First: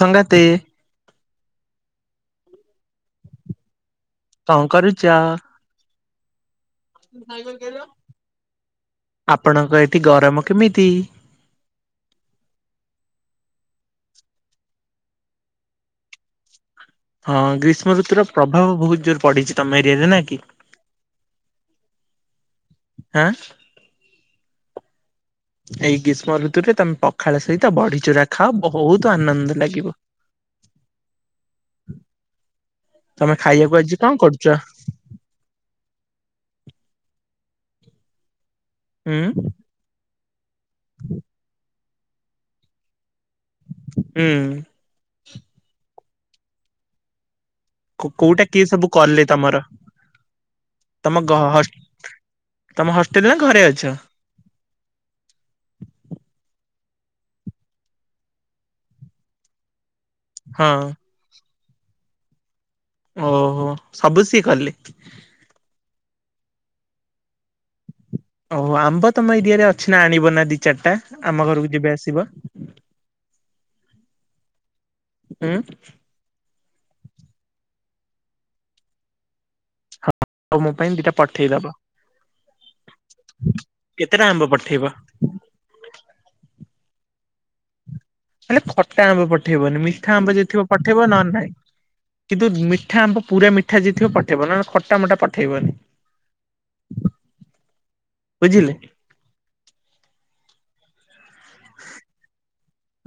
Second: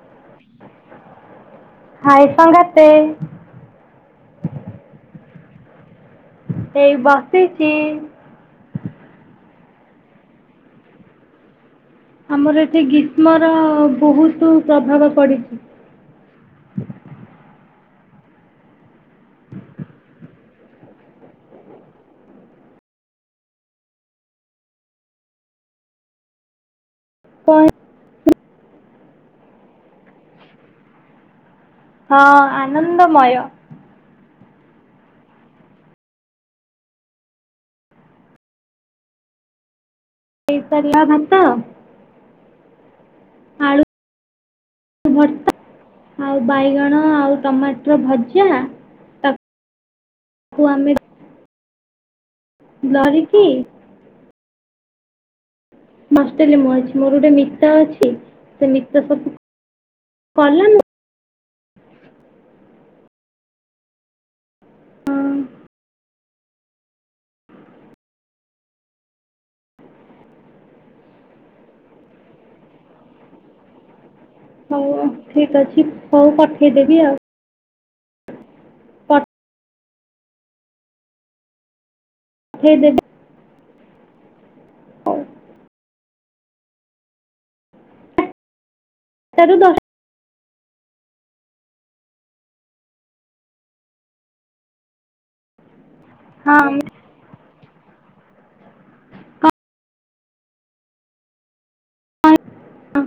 ସଂଙ୍ଗାତେ। ହାଏ ସଂଙ୍ଗାତେ। କଣ କରୁଚ? ଏଇ ବସିଛି। ଆପଣଙ୍କ ଏଠି ଗରମ କେମିତି? ଆମର ଏଠି ଗ୍ରୀଷ୍ମର ବହୁତୁ ପ୍ରଭାବ ପଡ଼ିଛି। ହଁ ଗ୍ରୀଷ୍ମ ଋତୁର ପ୍ରଭାବ ବହୁତ୍ ଜୋରେ ପଡିଛି ତମ ଏରିଆରେ ନା କି? ଆଁ ଏଇ ଗ୍ରୀଷ୍ମ ଋତୁରେ ତମ୍ ପ ପଖାଳ କଣ ସହିତ ବଢିଚୁରା ଖାଅ ବହୁତ୍ ଆନନ୍ଦ ଲାଗିବ। ହଁ ଆନନ୍ଦମୟ। ତମେ ଖାଇବାକୁ ଆଜି କଣ କରୁଚ? ଉଁ। ଏଇ ପର୍ଲା ଭାତ। ହୁଁ। ଭର୍ଣ ଆଉ ବାଇଗଣ ଆଉ ଟମାଟ କୋ କୋଉଟା କିଏ ସବୁ କଲେ ତମର ତାକୁ ଆମେ ତମ କ ହଷ୍ଟ୍ ତମ ହଷ୍ଟେଲରେ ନା ଧରିକି ଘରେ ଅଛ। ବସ୍ତିଲି ମୁଁ ଆଜି ମୋର ଗୋଟେ ମିତ ଅଛି ସେ ମିତ ସବୁ କଲା ହଁ ମୁଁ ଓହୋ ସବୁ ସି କଲେ? ହଁ, ଓହୋ ଆମ୍ବ ତମ ଏରିଆରେ ଅଛି ନା ଆଣିବ ନା ଦି ଚାରିଟା ଆମ ଘରକୁ ଯେବେ ଆସିବ। [inaudible] ହଉ ହୁଁ ଠିକ ଅଛି ହଉ ପଠେଇଦେବି ଆଉ। ପଟ୍ ଆଉ ମୋ ପାଇଁ ଦିଟା ପଠେଇଦବ। [unintelligible] କେତେଟା ଆମ୍ବ ପଠେଇବ? ହେଲେ ଖଟା ଆମ୍ବ ଚାରିଟାରୁ ଦଶ ପଠେଇବନି ମିଠା ଆମ୍ବ ଯଦି ଥିବ ପଠେଇବ ନଅ ନେ ନାଇଁ। କିନ୍ତୁ ମିଠା ଆମ୍ବ ପୁରା ମିଠା ଜିଥିବ ପଠେଇବ ନଅନେ ଖଟା ମଟା ପଠେଇବନି। ହଁମ୍। ବୁଝିଲି।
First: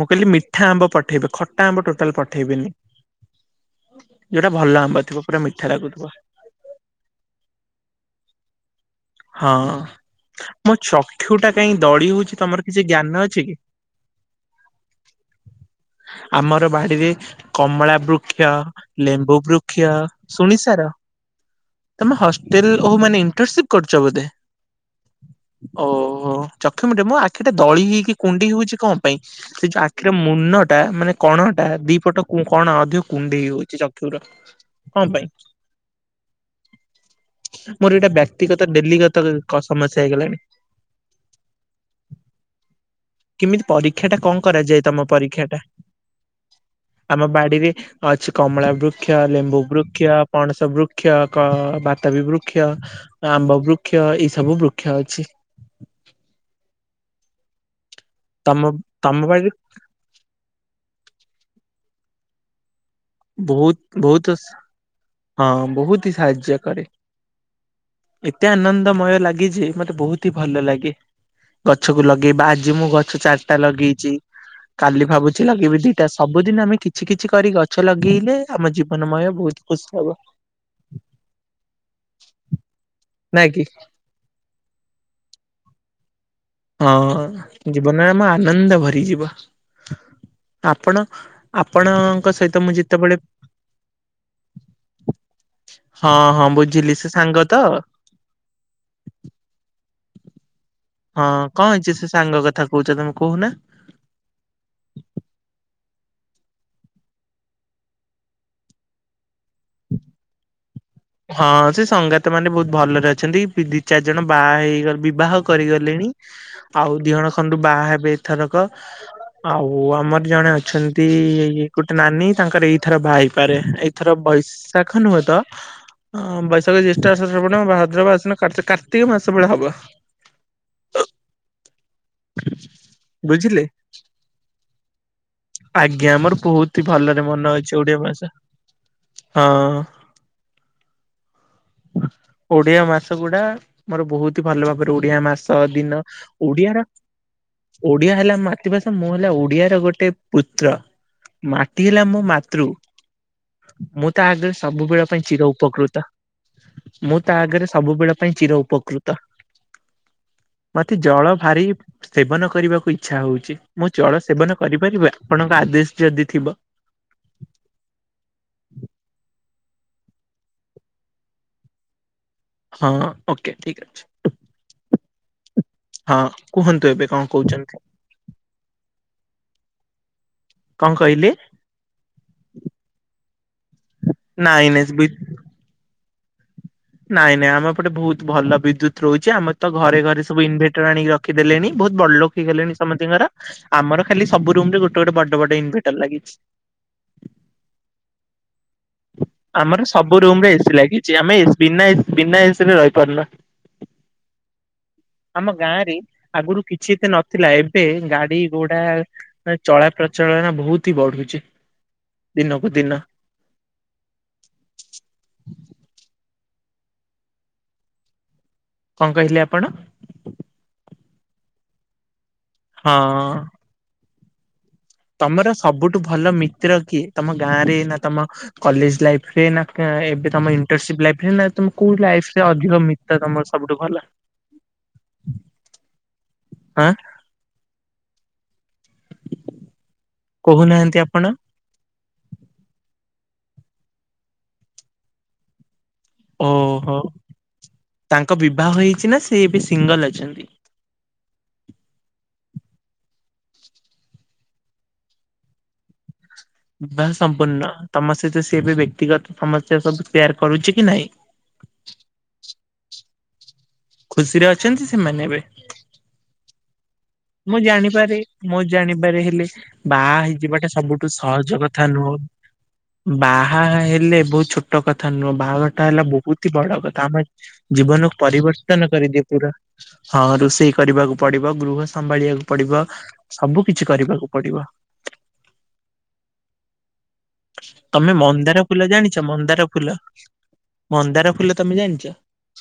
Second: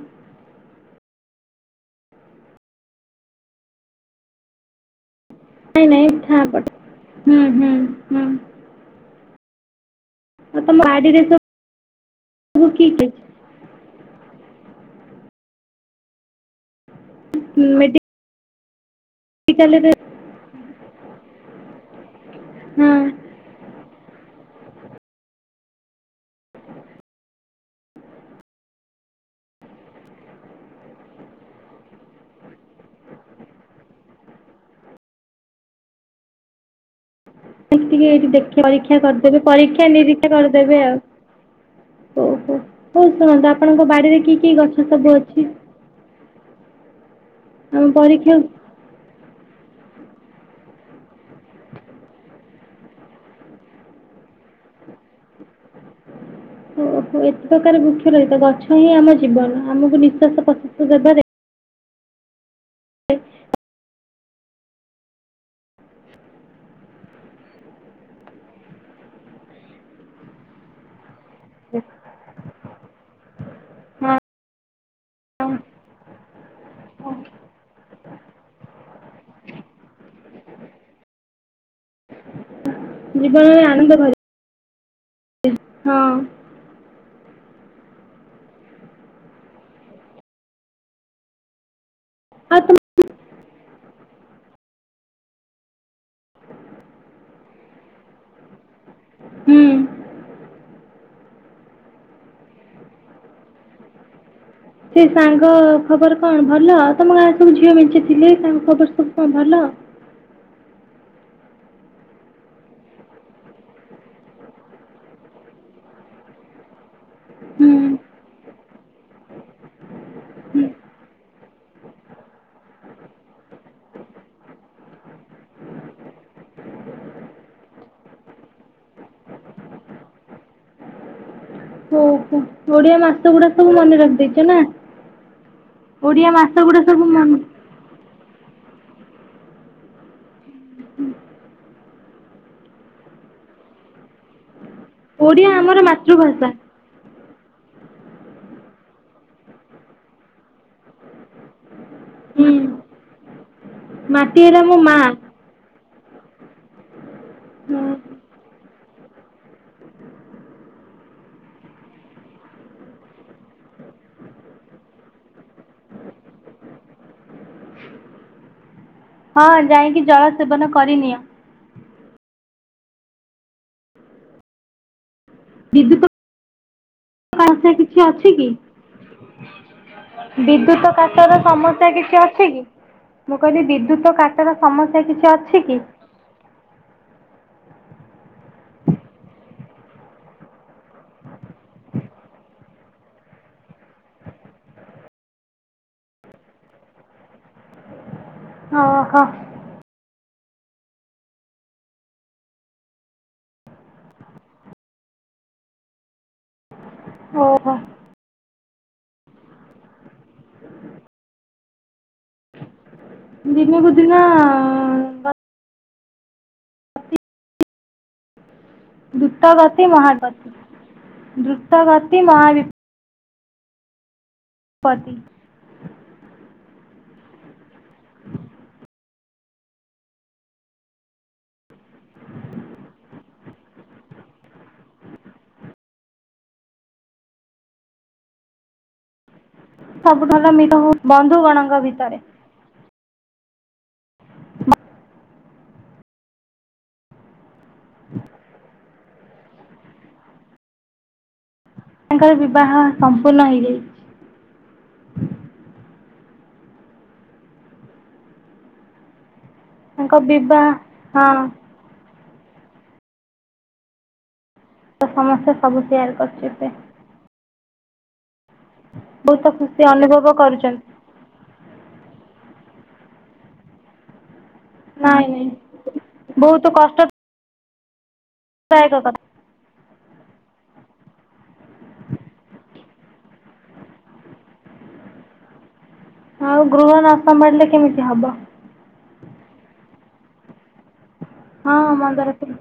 ମୁଁ କହିଲି ମିଠା ଆମ୍ବ ପଠେଇବି ଖଟା ଆମ୍ବ ଟୋଟାଲ୍ ପଠେଇବେନି। ଯୋଉଟା ଭଲ ଆମ୍ବ ଥିବ। ପୁରା ମିଠା ଇଁ ଲାଗୁଥିବ ନାଇଁ [unintelligible] ହୁଁ ହୁଁ ହୁଁ। ହଁ ଆଉ ମୋ ତମ ବାଡ଼ିରେ ଚକ୍ଷୁ ଟା କାହିଁ ଦଳି ହଉଛି ସବୁ ତମର କି କିଛି କି ଜ୍ଞାନ ଅଛି କି? ଆମର ବାଡିରେ କମଳା ବୃକ୍ଷ ଲେମ୍ବୁ ବୃକ୍ଷ ମେଡ଼ିକାଲରେ ଶୁଣି ସାର ତମେ ହଷ୍ଟେଲ୍ ହଁ ଓହୋ ମାନେ ଇଣ୍ଟର୍ସିପ୍ କରୁଛ ବୋଧେ? ଓହୋ ଚକ୍ଷୁମଟେ ମୋ ଆଖି ଟେ ଦଳି ହେଇକି କୁଣ୍ଡି ହଉଛି କ ପାଇଁ? ସେ ଯୋଉ ଆଖିର ମୁନ ଟା ମାନେ କଣଟା ଦି ପଟ କୁ କଣ ଯୋଉ କୁଣ୍ଡେଇ ହୋଉଛି ଚକ୍ଷୁର। କଂପାଇଁ ମୋର ଟିକେ ଏଟା ଏଇଠି ବ୍ୟା ଦେଖି [unintelligible] ଡେଲି ପରୀକ୍ଷା ଗତ କରିଦେବେ କ ପରୀକ୍ଷା ସମସ୍ୟା ନିରୀକ୍ଷା ହେଇଗଲାଣି। କରିଦେବେ ଆଉ ହଉ ହଉ ହଉ ଶୁଣନ୍ତୁ କେମିତି ଆପଣଙ୍କ ପରୀକ୍ଷା ଟା ବାଡ଼ିରେ କି କଣ କି କରାଯାଏ ଗଛ ତମ ସବୁ ଅଛି ପରୀକ୍ଷା ଟା? ଆମ ବାଡିରେ ଆମ ଅଛି କମ ପରୀକ୍ଷା କମଳାବୃକ୍ଷ, ଲେମ୍ବୁବୃକ୍ଷ, ପଣସବୃକ୍ଷ, ବାତାବିବୃକ୍ଷ ଆମ୍ବବୃକ୍ଷ ଏଇସବୁ ବୃକ୍ଷ ଅଛି। ଓ ଏତେ ପ୍ରକାର ବୃକ୍ଷ ରହିଥା ତମ ଗଛ ହିଁ ଆମ ତମ ବାଡିରେ ଜୀବନ ଆମକୁ ନିଶ୍ଵାସ ପ୍ରଶ୍ୱାସ ଦେବାରେ ହ ବହୁତ ବହୁତ ହଁ ବହୁତ ହି ସାହାଯ୍ୟ କରେ। ଏତେ ଆନନ୍ଦମୟ ଲାଗି ଯେ ମତେ ବହୁତ ହି ଭଲ ଲାଗେ। ଗଛକୁ ଲଗେଇବା ଆଜି ମୁଁ ଗଛ ଚାରିଟା ଲଗେଇଛି। ହଁ କାଲି ଭାବୁଛି ଲଗେଇିବି ଦିଟା ସବୁଦିନ ଆମେ କିଛି କିଛି କରିକି ଗ ଛ ଲଗେଇଲେ ଆମ ଜୀବନମୟ ବହୁତ ଖୁସି ହବ। ନାଇଁ ଜୀବନରେ କି ଆନନ୍ଦ ଭ ହଁ ହଁ ଜୀବନମ ଆନନ୍ଦ ଭରିଯିବ। ଆପଣ ଆପଣଙ୍କ ଆଉ ସହିତ ମୁଁ ତମ ଯେତେବେଳେ ହଁ ହଁ ବୁଝିଲି ସେ ସାଙ୍ଗ ତ? ହୁଁ ହଁ କଣ ହେଇଛି ସେ ସାଙ୍ଗ କଥା କହୁଛ ତମେ କହୁନା। ସେ ସାଙ୍ଗ ଖବର କଣ ଭଲ ତମ ଗାଁରେ ସବୁ ଝିଅ ମିଞ୍ଚିଥିଲେ ତାଙ୍କ ଖବର ସବୁ କଣ ଭଲ। ହଁ ସେ ସଙ୍ଗାତ ମାନେ ବହୁତ ଭଲରେ ଅଛନ୍ତି ଦି ଚାରି ଜଣ ବାହା ହେଇଗ ବିବାହ କରିଗଲେଣି। ଆଉ ଦିହଣ ଖନ୍ତୁ ହୁଁ ବାହା ହେବେ ଏଥରକ। ଆଉ ଆମର ଜଣେ ହୁଁ ଅଛନ୍ତି ଏଇ ଗୋଟେ ନାନୀ ତାଙ୍କର ଏଇଥର ବାହା ହେଇପାରେ। ଥର ବୈଶାଖ ନୁହେଁ ତ! ହଁ ବୈଶାଖ, ଜ୍ୟେଷ୍ଠ, ଆଷାଢ, ଶାର୍ବଣ, ଭାଦ୍ରବ, ଆସିନ, କାର୍ତ୍ତି କାର୍ତ୍ତିକମାସ ବେଳେ ହବ। ହ ହୋ ଓଡିଆ ମାସ ଗୁଡା ବୁଝିଲେ। ସବୁ ମନେ ରଖିଦେଇଛ ନା। ଆଜ୍ଞା ଓଡିଆ ମୋର ମାସ ବହୁତ ଗୁଡା ହି ସବୁ ଭଲରେ ମନେ ଅଛି ଓଡିଆ ଭାଷା ହଁ। ଓଡିଆ ମାସ ଗୁଡା ମୋର ବହୁତ ଭଲ ଭାବରେ ଓଡିଆ ମାସ ଆମର ଦିନ ମାତୃଭାଷା ଓଡିଆର ଓଡିଆ ହେଲା ମାତୃଭାଷା ମୁଁ ହେଲା ଓଡିଆର ଗୋଟେ ପୁତ୍ର। ମାଟି ହେଲା ମୋ ହୁଁ। ମାତୃ ମୁଁ ତ ମାଟି ଆଗରେ ହେଲା ମୋ ମା ସବୁବେଳେ ଚିରଉପକୃତ ମୁଁ ତା ଆଗରେ ହୁଁ ସବୁବେଳ ପାଇଁ ଚିର ଉପକୃତ। ମତେ ଜଳ ଭାରି ସେବନ କରିବାକୁ ଇଚ୍ଛା ହଉଛି ମୁଁ ଜଳ ସେବନ କରିପାରିବନି ଆପଣଙ୍କ ଆଦେଶ ଯଦି ଥିବ। ହଁ ଯାଇକି ଜଳ ସେବନ କରିନିଅ। ହଁ ଓକେ ଠିକ ଅଛି ହଁ କୁହନ୍ତୁ ଏବେ କଣ। ପାସ କହୁଛନ୍ତି କିଛି ଅଛି କି। କଣ ବିଦ୍ୟୁତ କାଟ କହିଲେ? ର ସମସ୍ୟା କିଛି ଅଛି କି। ମୁଁ କହିଲି ବିଦ୍ୟୁତ କାଟର ନାଇଁ ସମସ୍ୟା ନାଇଁ କିଛି ଅଛି କି। ନାଇଁ ନାଇଁ ଆମ ଏପଟେ ବହୁତ ଭଲ ବିଦ୍ୟୁତ୍ ରହୁଛି ଆମେ ତ ଘରେ ଘରେ ସବୁ ଇନଭେଟର ଆଣିକି ରଖିଦେଲେଣି ବହୁତ ବଡ ଲୋକ। ଠିକ ଗଲେଣି ସମସ୍ତତିଙ୍କର ଆମର ଖାଲି ସବୁ ରୁମ ରେ ଗୋଟେ ଗୋଟେ ବଡ ବଡ ଇନଭଟର ଲାଗିଛି। ଅ ହ। ଆମର ସବୁ ରୁମରେ ଏସି ଲାଗିଛି ଆମେ ଏ ବିନା ଏ ବିନା ଏସି ରେ ରହିପାରୁନା। ଆମ ଗାଁରେ ଆଗରୁ କିଛି ଏତେ ନଥିଲା ଓହୋ। ଏବେ ଗାଡି ଗୋଟା ଚଳା ପ୍ରଚଳନ ବହୁତ ହି ବଢୁଛି ଦିନକୁ ଦିନ। ଦିନକୁ ଦିନ କଣ କହିଲେ ଆପଣ ଦ୍ରୁତଗତି ମହାଗତି ଦ୍ରୁତଗତି ମହାବି ହଁ। ପତି ତମର ସବୁଠୁ ଭଲ ମିତ୍ର କି ତମ ଗାଁ ରେ ନା ତମ କଲେଜ ଲାଇଫ ଏଇନାକେ ଏବେ ତ ଇଣ୍ଟ ଲରେ ନା ତମେ କୋଉ ଲାଇ ରେ ଅଧିକ ମି ତମର ସବୁଠୁ ଭଲ। ଆଁ। ସବୁ ମିତ ମୋ କହୁନାହାନ୍ତି ଭଲ ଆପଣ ବନ୍ଧୁଗଣଙ୍କ ଭିତରେ। ଵ ଓହୋ ତାଙ୍କ ବିବାହ ହେଇଛି ନା ସେ ଏବେ ସିଙ୍ଗଲ ଅଛନ୍ତି। ତାଙ୍କର ବିବାହ ସମ୍ପୂର୍ଣ୍ଣ ହେଇଯାଇଚି। ବା ସମ୍ପୂର୍ଣ୍ଣ ତମ ସହିତ ସେଏ ବି ବ୍ୟକ୍ତିଗତ ସମସ୍ୟା ସବୁ ତାଙ୍କ ସେୟାର ବିବାହ କରୁଛି କି ନାଇଁ। ହଁ ଖୁସିରେ ଅଛନ୍ତି ତ ସେମାନେ ଏବେ? ସମସ୍ତେ ସବୁ ସେୟାର କରୁଚି ଏବେ। ମୁଁ ଜାଣିପାରେ ମୁଁ ଜାଣିପାରେ ହେଲେ ବହୁତ ସିଏ ଖୁସି ବାହା ଅନୁଭବ ହେଇଯିବାଟା କରୁଛନ୍ତି। ସବୁଠୁ ସହଜ କଥା ନୁହଁ ବାହା ହେଲେ ବୁଝୁ ଛୋଟ କଥା ନାଇଁ ନୁହଁ ନାଇଁ ବାହାଘର ଟା ହେଲା ବହୁତୀ ବହୁତ ବଡ କଥା ଆମ ଜୀବନ ପରିବର୍ତ୍ତନ କଷ୍ଟଦାୟକ କରିଦିଏ କଥା। ପୁରା ହଁ ରୋଷେଇ କରିବାକୁ ପଡିବ ଗୃହସ ସମ୍ଭାଳିବାକୁ ପଡିବ ସବୁ କିଛି କରିବାକୁ ପଡିବ। ଆଉ ଗୃହ ନ ସମ୍ଭାଳୀଲେ କେମିତି ତମେ ହବ। ମନ୍ଦାର ଫୁଲ ଜାଣିଛ ମନ୍ଦାର ଫୁଲ ମନ୍ଦାର ଫୁଲ ତମେ ହଁ ଜାଣିଛ ମନ୍ଦାର ଫୁଲ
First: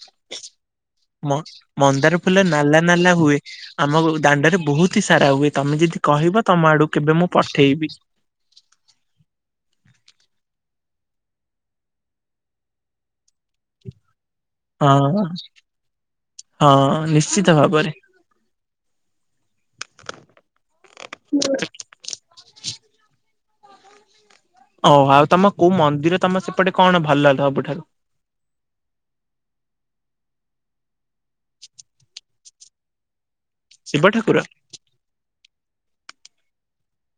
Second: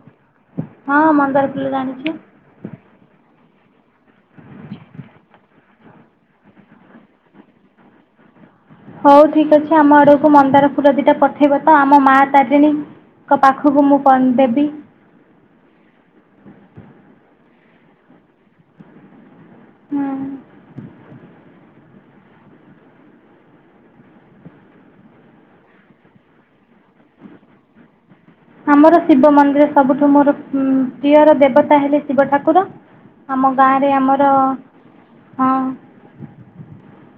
ହଁ ମ ମନ୍ଦାର ଫୁଲ ଜାଣିଛି। ମନ୍ଦାର ଫୁଲ ନାଲା ନାଲା ହୁଏ। ଆମ ଗୋ ଦାଣ୍ଡରେ ବହୁତ ହି ସାରା ହୁଏ ତମେ ଯଦି କହିବ ତମ ଆଡକୁ କେବେ ମୁଁ ପଠେଇବି। ହଉ ଠିକ ଅଛି ଆମ ଆଡକୁ ମନ୍ଦାର ଫୁଲ ଦିଟା ପଠେଇବ ତ ଆମ ମା ତାରିଣୀ କ ପାଖକୁ ମୁଁ କଣ ଦେବି। ହଁ ବା। ହଁ ନିଶ୍ଚିତ ଭାବରେ। ହୁଁ। ହଁ [unintelligible] ଓହ ଆଉ ତମ କୋଉ ମନ୍ଦିର ତମ ସେପଟେ କଣ ଭଲ ଲାଗ ସବୁଠାରୁ ଆମର ଶିବ ମନ୍ଦିର ସବୁଠୁ ମୋର ପ୍ରିୟର ଦେବତା ହେଲେ ଶିବ ଠାକୁର। ଆମ ଗାଁରେ ଶିବ ଆମର ଠାକୁର? ହଁ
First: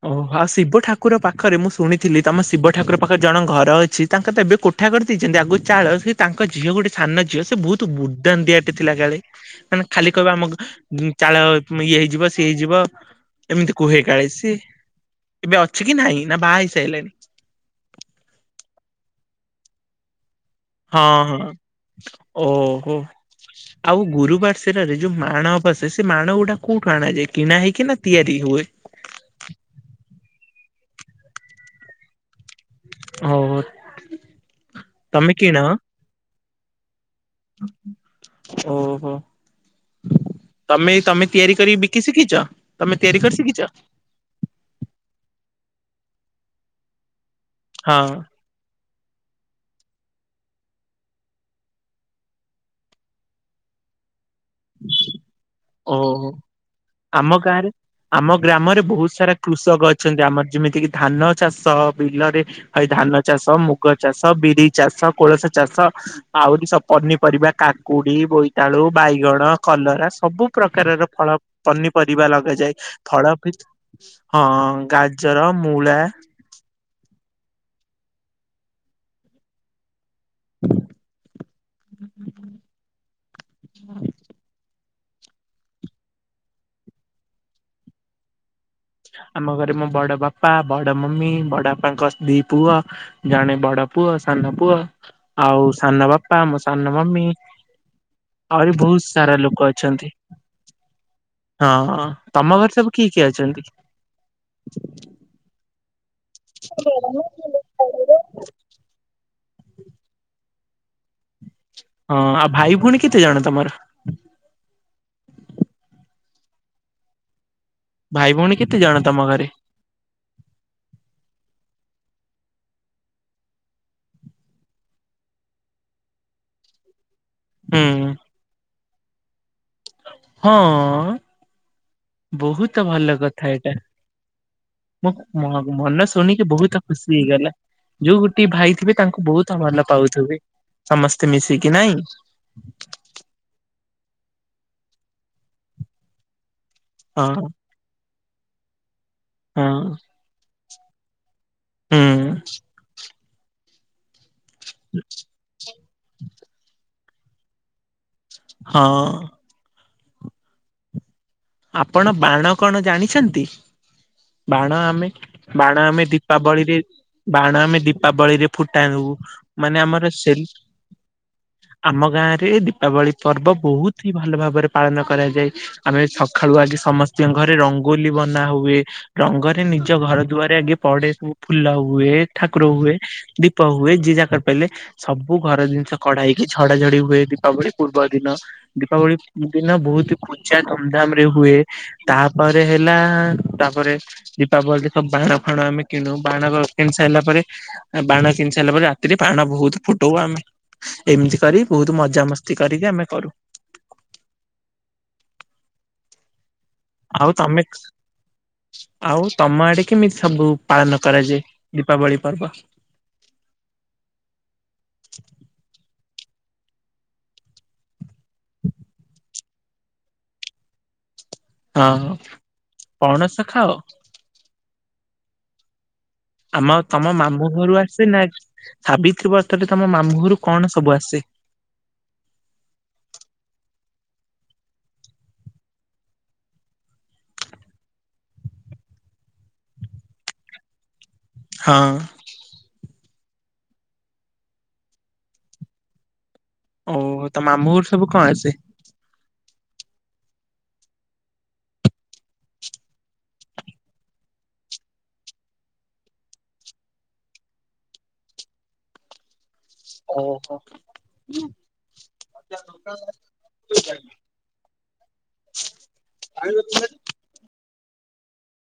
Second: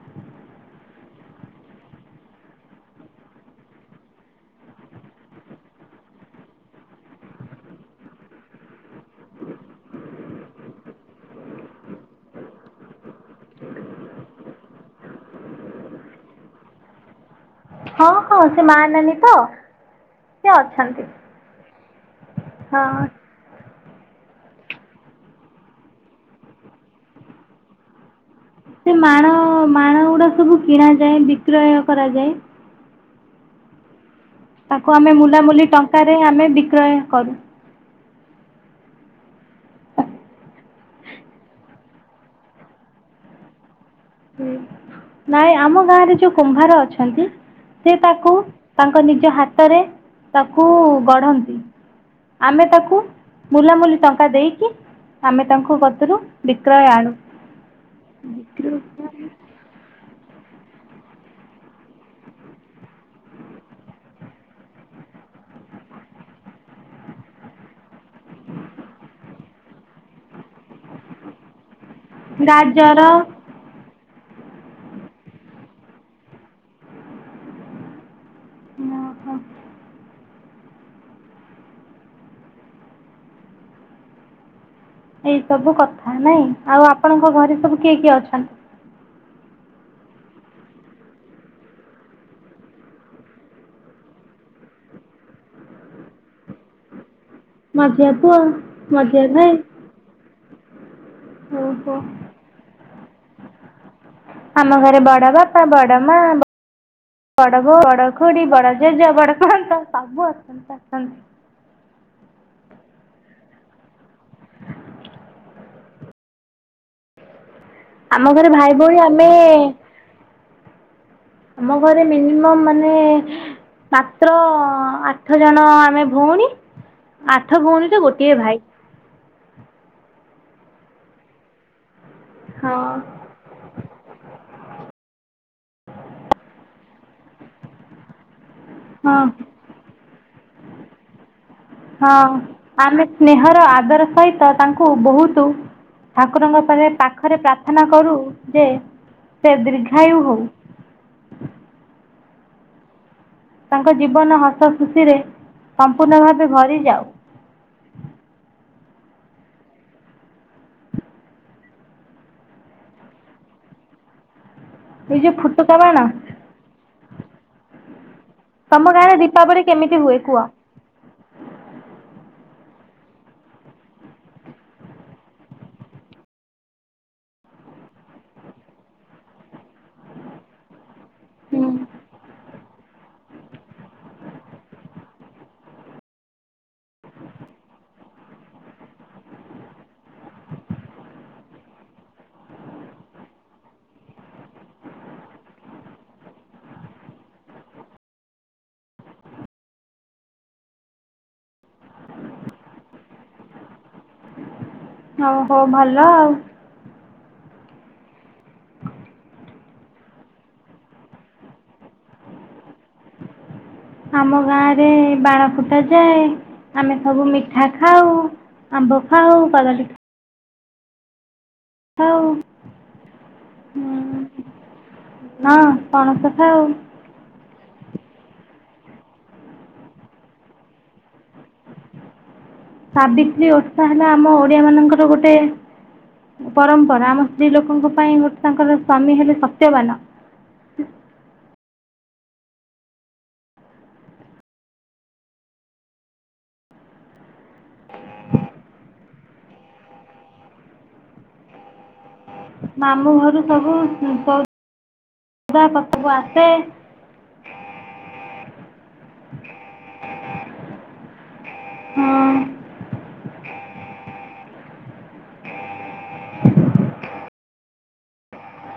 ଓହୋ ଆଉ ଶିବ ଠାକୁର ପାଖରେ ମୁଁ ଶୁଣିଥିଲି ତମ ଶିବ ଠାକୁର ପାଖରେ ଜଣ ଘର ଅଛି ତାଙ୍କ ତ ଏବେ କୋ କୋଠା କରି ଦେଇଛନ୍ତି ଆଗରୁ ଚାଳ ସେ ତାଙ୍କ ଝିଅ ଗୋଟେ ସାନ ଝିଅ ସେ ବହୁତ ଦୁର୍ଦାନ୍ତ ଦିଆଟେ ଥିଲା କାଳେ। ମାନେ ଖାଲି କହିବ ଆମ ଚାଳ ଇଏ ହେଇଯିବ ସିଏ ହେଇଯିବ। ଏମିତି କୁହେ କାଳେ ସିଏ ଏବେ ଅଛି କି ନାଇଁ ନା ବାହା ହୋଇସାଇଲାଣି। ହଁ ହଁ ସେ ମା ନାନୀ ତ ସେ ଅଛନ୍ତି। ଓ ହଁ ହୋ। ଆଉ ଗୁରୁବାର ସେରରେ ଯୋଉ ମାଣ ବସେ ସେ ମାଣ ଗୁଡା କୋଉଠୁ ଆଣାଯାଏ କିଣା ହେଇକି ନା ତିଆରି ହୁଏ। ସେ ମାଣ ମାଣ ଗୁଡା ସବୁ କିଣ ଯାଏ ବିକ୍ରୟ କରାଯାଏ। ହଉ। ଏ। ତାକୁ ଆମେ ମୁୁଲାମୁଲି ଟଙ୍କାରେ ଆମେ ବିକ୍ରୟ କରୁ। ଓହୋ। ତମେ ତମେ ତିଆରି କରି ବିକି ଶିଖିଚ ତମେ ତିଆରି କରି ଶିଖିଚ। ହୁ ନାଇଁ ଆମ ଗାଁ ରେ ଯୋଉ କୁମ୍ଭାର ଅଛନ୍ତି ସେ ହଁ ତାକୁ ତାଙ୍କ ନିଜ ହାତରେ ତାକୁ ଗଢ଼ନ୍ତି। ଆମେ ତାକୁ ମୁୁଲାମୁଲି ଟଙ୍କା ଦେଇକି ଆମେ ତାଙ୍କୁ ଓହୋ ସେଥିରୁବିକ୍ରୟ ଆଣୁ। ଆମ ଗାଁରେ ଆମ ଗ୍ରାମରେ ବହୁତ ସାରା କୃଷକ ଅଛନ୍ତି ଆମର ଯେମିତି କିି ଧାନ ଚାଷ ବିଲରେ ଭାଇ ଧାନ ଚାଷ ମୁଗ ଚାଷ ବିରି ଚାଷ କୋଳଥ ଚାଷ ଆହୁରି ସବ ପନିପରିବା କାକୁଡି ବୋଇତାଳୁ ବାଇଗଣ କଲରା ସବୁ ପ୍ରକାରର ଫଳ ପନିପରିବା ଲଗାଯାଏ ଗାଜର ଫଳ ଭିତ ହଁ ଗାଜର ମୂଳା ହଁ ହଁ। ଏଇ ସବୁ କଥା ନାଇଁ ଆଉ ଆପଣଙ୍କ ଘରେ ସବୁ କିଏ କିଏ ଅଛନ୍ତି? ଆମ ଘରେ ମୋ ବଡ ବାପା ବଡ ମମି ବଡ ବାପାଙ୍କ ଦି ପୁଅ ଜଣେ ବଡ ପୁଅ ସାନ ପୁଅ ଆଉ ସାନ ବାପା ଆମ ସାନ ମମି ମୋ ଝିଅ ପୁଅ ଆହୁରି ମୋ ବହୁତ ଝିଅ ସାରା ଭାଇ। ଲୋକ ଅ ଛନ୍ତି ଓହୋ ହଁ ଅ ତମ ଘରେ ସବୁ କିଏ କିଏ ଅଛନ୍ତି? ଆମ ଘରେ ବଡ ବା ପା ବଡ ମା, ବ ହଁ ବଡ ବୋଉ, ବଡ ଖୁଡି, ବଡ ଜେଜ, ବଡ ଆ ତ ସବୁ ଅସଛନ୍ତି ଆସନ୍ତି ହଁ ଆ ଭାଇ ଭଉଣୀ କେତେ ଜଣ ତମର? ଆମ ଘରେ ଭାଇ କେତେ ଜଣ ଭଉଣୀ ତମ ଆମେଏ ଘରେ? ଆମ ଘରେ ମିନିମମ୍ ମାନେ ମାତ୍ର ଆଠ ଜଣ ଆମେ ଭଉଣୀ ଆଠ ହୁଁ ଭଉଣୀରେ ଗୋଟିଏ ଭାଇ। ହଁଅ ହଁ ବହୁତ ଭଲ କଥା ଏଟା ମୁଁ ମ ମନ ଶୁନିକି ବହୁତ ଖୁସି ହେଇଗଲା ଯୋଉ ଗୋଟିଏ ଭାଇ ଥିବେ ହଁ ତାଙ୍କୁ ବହୁତ ଭଲ ପାଉଥିବେ। ସମସ୍ତେ ମିଶିକି ନାଇଁ ହଁ ଆମେ ସ୍ନେହର ଆଦର ସହିତ ତାଙ୍କୁ ବହୁତୁ ଠାକୁରଙ୍କ ପାରେ ହଁ ପାଖରେ ପ୍ରାପ୍ ପ୍ରାର୍ଥନା କରୁ ଯେ ସେ ହଁ ଦୀର୍ଘାୟୁ ହଉ। ହୁଁଉ। ତାଙ୍କ ଜୀବନ ହସ ଖୁସିରେ ସମ୍ପୂର୍ଣ୍ଣ ଭାବେ ଭରିଯାଉ। ହଁଅ। ଆପଣ ବାଣ କଣ ଜାଣିଛନ୍ତି? ବାଣ ଆମେ ଏଇ ଯୋଉ ଫୁଟୁକା ବାଣ ଆମେ ଦୀ ପାବଳିରେ ବାଣ ଆମେ ଦୀପାବଳିରେ ତମ ଫୁଟାଣୁ ଗାଁରେ ଦୀପାବଳି ମାନେ କେମିତି ଆମର ହୁଏ କୁହ ସେଲ ଆମ ଗାଁ ରେ ଦୀପାବଳି ପର୍ବ ବହୁତ ହି ଭଲ ଭାବରେ ପାଳନ କରାଯାଏ। ଆମେ ସ ସଖାଳୁ ଆଗେ ସମସ୍ତିଙ୍କ ଘରେ ରଙ୍ଗୋଲି ବନା ହୁଏ ରଙ୍ଗରେ ନିଜ ଘର ଦୁଆରେ ଆଗେ ପଡେ ବୁ ହୁଁ ଫୁଲ ହୁଏ, ଠାକୁର ହୁଏ, ଦୀପ ହୁଏ, ଯିଏ ଜା କରି ପାଇଲେ। ସବୁ ଘର ଜିନିଷ କଢା ହେଇକି ଝଡା ଝଡି ହୁଏ ଦୀପାବଳି ପୂର୍ବ ଦିନ। ଦୀପାବଳି ଦିନ ବହୁତ କୁଜା ଧୁମଧାମ ରେ ହୁଏ। ତାପରେ ହେଲାଆ ତାପରେ ଦୀପାବଳିରେ ତ ବାଣ ଫାଣ ଆମେ କିଣୁ ବାଣ ବ କିଣି ସାଇଲା ପରେ ଆ ବାଣ କିଣି ସାରିଲା ପରେ ରାତିରେ ବାଣ ବହୁତ ଫୁଟଉ ଆମେ। ଏମିତି କରି ବହୁତ ମଜାମସ୍ତି କରିକି ଆମେ କରୁ। ଓହୋ ଭଲ ଆଉ ଆଉ ତମେ ଆଉ ତମ ଆଡେ କେମିତି ସବୁ ପାଳନ କରାଯାଏ ଦୀପାବଳି ପର୍ବ? ଆମ ଗାଁରେ ବାଳ ଫୁଟାଯାଏ ଆମେ ସବୁ ମିଠା ଖାଉ। ଆମ୍ବ ଖାଉ କଦଳୀ ହଁ ହ ଖାଉ ପଣସ ଖାଅ? ନାଁ ପଣସ ଖାଉ ଆମ ତମ ମାମୁଁ ଘରୁ ଆସେ ନା ସାବିତ୍ରୀ ବ୍ରତରେ ତମ ମାମୁଁ ଘରୁ କଣ ସବୁ ଆସେ? ସାବିତ୍ରୀ ଓଷା ହେଲା ଆମ ଓଡିଆ ମାନଙ୍କର ଗୋଟେ ପରମ୍ପରା ଆମ ସ୍ତ୍ରୀ ଲୋକଙ୍କ ପାଇଁ ଗୋଟେ ତାଙ୍କର ସ୍ଵାମୀ ହେଲେ ସତ୍ୟବାନ। ହଁ। ଓହୋ ତ ମାମୁଁ ଘରୁ ସବୁ କଣ ଆସେ? ମାମୁଁ ଘରୁ ସବୁ ଉଁ ସ ଦା ପାଖକୁ ଆସେ। [inaudible] ଓହୋ ହଁ ହୁଁ। [unintelligible] କୁ [unintelligible]